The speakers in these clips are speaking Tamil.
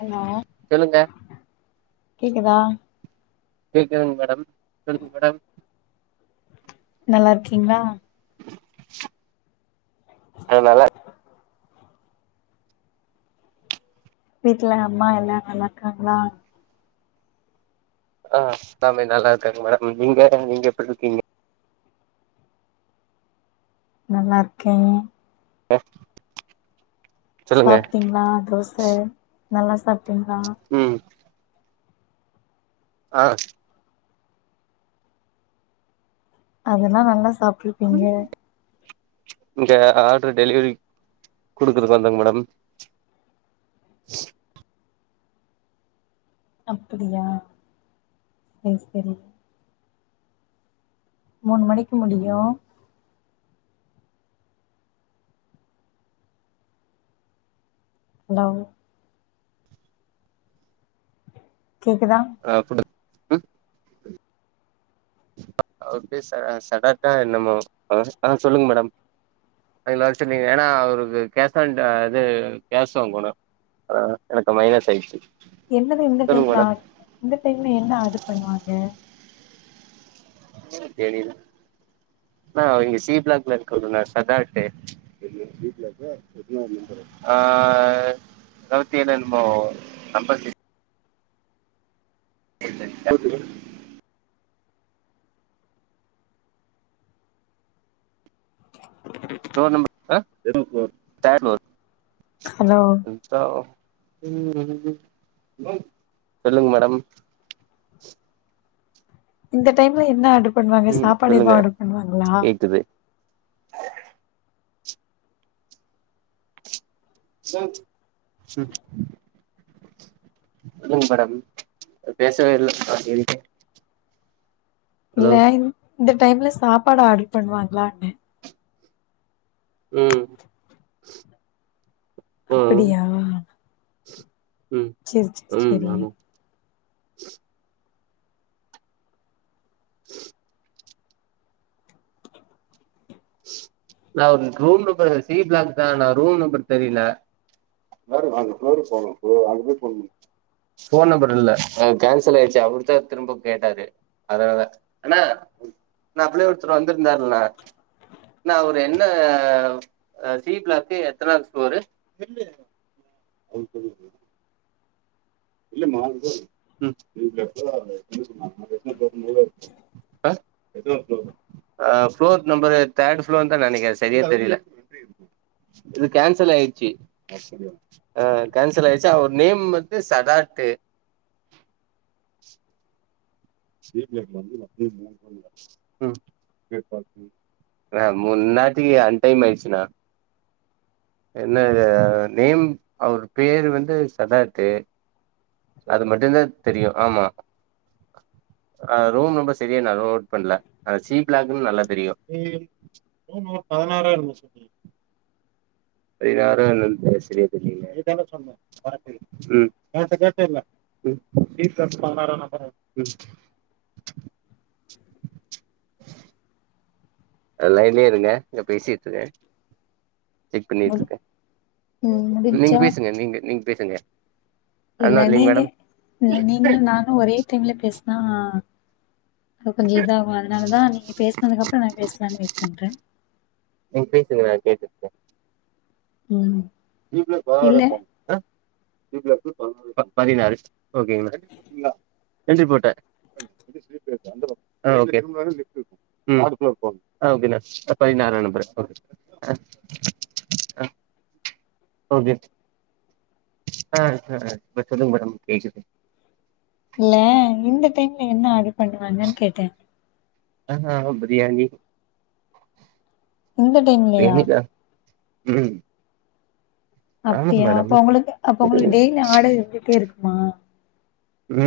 ஹலோ சொல்லுங்க கேக்குதா கேக்குதுங்க மேடம் சொல்லுங்க மேடம் நல்லா இருக்கீங்களா ஆ நல்லா வீட்ல அம்மா எல்லா நல்லா இருக்காங்ளா ஆ எல்லாமே நல்லா இருக்காங்க மேடம் நீங்க நீங்க எப்டி இருக்கீங்க நல்லா இருக்கே [unintelligible] சாப்ட்டீங்ளா தோச நல்லா சாப்ட்டீங்ளா ம் ஆ அதெல்லா நல்லா சாப்ட்ரிப்பீங்க இந்த ஆர்டர் டெலிவரிக் குடுக்றதுக்கு வந்தேங் மேடம் அப்டியா சேர் செரி மூணு மணிக்கு முடியு ஹலோ கேக்குதா [unintelligible] அப்பேயே ச [unintelligible] என்னமோ அ சொல்லுங்க மேடம் அதுல வர்சொன்னீங்க ஏனா அவ்ருக்கு கேஷண்டு இது கேஷ் வாங்கொனு அ எனக்கு மைனஸ் ஆய்ச்சி என்னது இந்த டைம்ல ஆட்ர் இந்த டைம்ல என்ன ஆர்டர் பண்ணுவாங்க தேனீதா நா இங்க சி ப்ளாக்ல இர்க்கோனு நா சதாட்டே எது சி ப்ளாக்கா எத்னாது நம்பரு ஆ [unintelligible] நம்பர் தெ [unintelligible] டோர் நம்ப அ எத்னா ஃப்ளோர் தேர்ட்டு ப்ளோர் ஹலோ [unintelligible] சொல்லுங்க மேடம் இந்த டைம்ல என்ன ஆர்டர் பண்ணுவாங்க ம் சாப்பாடு எதுவு சொல்லுங்க ஆர்டர் பண்ணுவாங்ளா கேக்குது ம் சொல்லுங்க மேடம் பேசவேயில்ல காலைல்ல இருந்தே இல்ல இந் இந்த டைம்ல சாப்பாடு ஆர்டர் பண்ணுவாங்ளாண்னே ம் ம் அப்படியா ம் சேரி சேரி ம் சேரி ஆமா நா [unintelligible] ரூம் நம்பர் சி ப்ளாக் தா ஆனா ரூம் நம்பர் தெரியல மேடம் நாங்க ஃப்ளோருக்கு போனோ போ அங்க போய் ஃபோன் பண் ஃபோன் நம்பர் இல்ல அ கேன்சல் ஆய்டுச்சு அவர்தா திரும்ப கேட்டாரு அதனால அண்ணே ம் அப்ளே ஒருத்தரு வந்திருந்தார்ல அண்ணே அவரு என்ன அ சி பிளாக்கு எத்தனது ஃப்ளோரு அது தெரியுது இல்ல மா இது [unintelligible] எத்னாவது ஃப்ளோர் அ ஃப்ளோர் நம்பரு தேர்டு ஃப்ளோர் தா நெனக்ற சேரியா தெரில இது கேன்சல் ஆய்ச்சி அ கேன்சல் ஆய்ச்சி அவர் நேம் வந்து சதாக்கு [unintelligible] னா முன்னாடி அண்டைம் ஆய்ட்ச்சுனா என்ன இது நேம் அவர் பேரு வந்து சதாக்கு அது மட்டுதா தெரியு ஆமா அ ரூம் நம்பர் செரியா நா நோட் பண்ல அ சி பிளாக்னு நல்லா தெரியு ரூம் நம்பர் பதனாறா என்னமோ சொனியே பதினாறா என்னான் சேரியா தெர்லியே என்ட்ட கேட்டயில்ல வீட் நம்பர் பதினாறா நப்பரு லைன்லே இருங்க இங்க பேசிட்யிர்க்கே செக் முடி பண்ணிட்யிர்க்கே ம் நீங்க முடிஞ்சா பேசுங்க நீங்க நீங்க பேசுங்க ஐ அம் இல்ல நாட் லிவிங் நீங்க மேடம் இல்ல நீங்களு நானு ஒரே டைம்ல பேஸ்னா அங்க கொஞ்சோ இதாகு அதனால தா நீங்க பேஸ்னதுக்கப்றோ நா பேசலான் வெய்ட் பண்ற நீங்க பேசுங்க எனக் கேக்குது ம் ஜீப்ல இல்ல [unintelligible] அ பதினாறு ஒக்ங்க என்ட்ரி போட்டே ஆ ஓகே ம் அ ஓகேனா பதினாறா நம்பரு ஆ ஓகே ஆ ஆ சொல்லுங்க மேடம் கேக்குது இல்ல இந்த டைம்ல என்ன ஆடர் பண்ணுவாங்கன்னு கேட்டே ஆ பிரியாணி இந்த டைம்லயா பிரியாணி தா ம் ஆமா அப்டியா மேடம் அப்ப உவங்களுக்கு அப்ப உவங்களுக்கு டெய்லி ஆடர் இருந்துகிட்டே இருக்குமா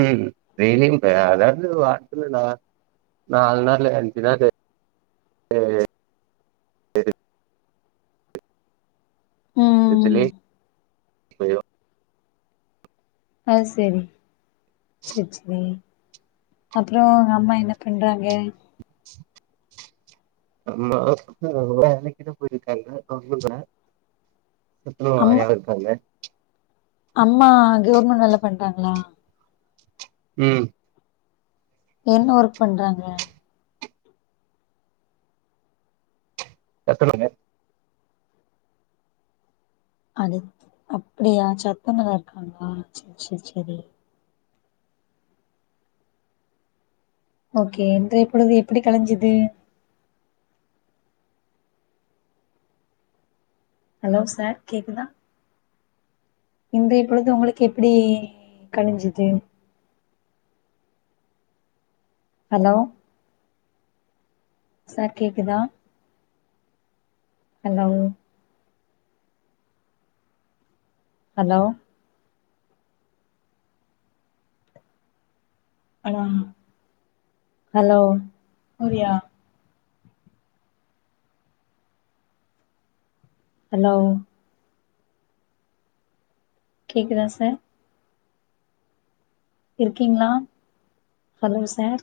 ம் டெலியும் இப்ப அதாவது வாரத்துல நாலு நாலு நாளு அஞ்சு நாளு ம் இதுலே ஆ சேரி சேரி சேரி அப்றோ உங்க அம்மா என்ன பண்றாங்க அம்மா வேலைக்குனு போயிருக்காங்க அவங்க [unintelligible] அம்மா இருக்காங்க அம்மா கவர்மெண்‌ வேலை பண்றாங்ளா ம் என்ன ஒர்க் பண்றாங்க சத்துணவுல அது அப்டியா சத்துணவா இருக்காங்ளா சேரி சேரி சேரி ஓகே இன்றைய பொழுது எப்டி கலஞ்சுது ஹலோ செர் கேக்குதா இன்றைய பொழுது உங்களுக்கு எப்டி கலிஞ்சுது ஹலோ சார் கேக்குதா ஹலோ ஹலோ ஆ ஹலோ சூர்யா ஹலோ கேக்குதா சார் இருக்கீங்களா ஹலோ சார்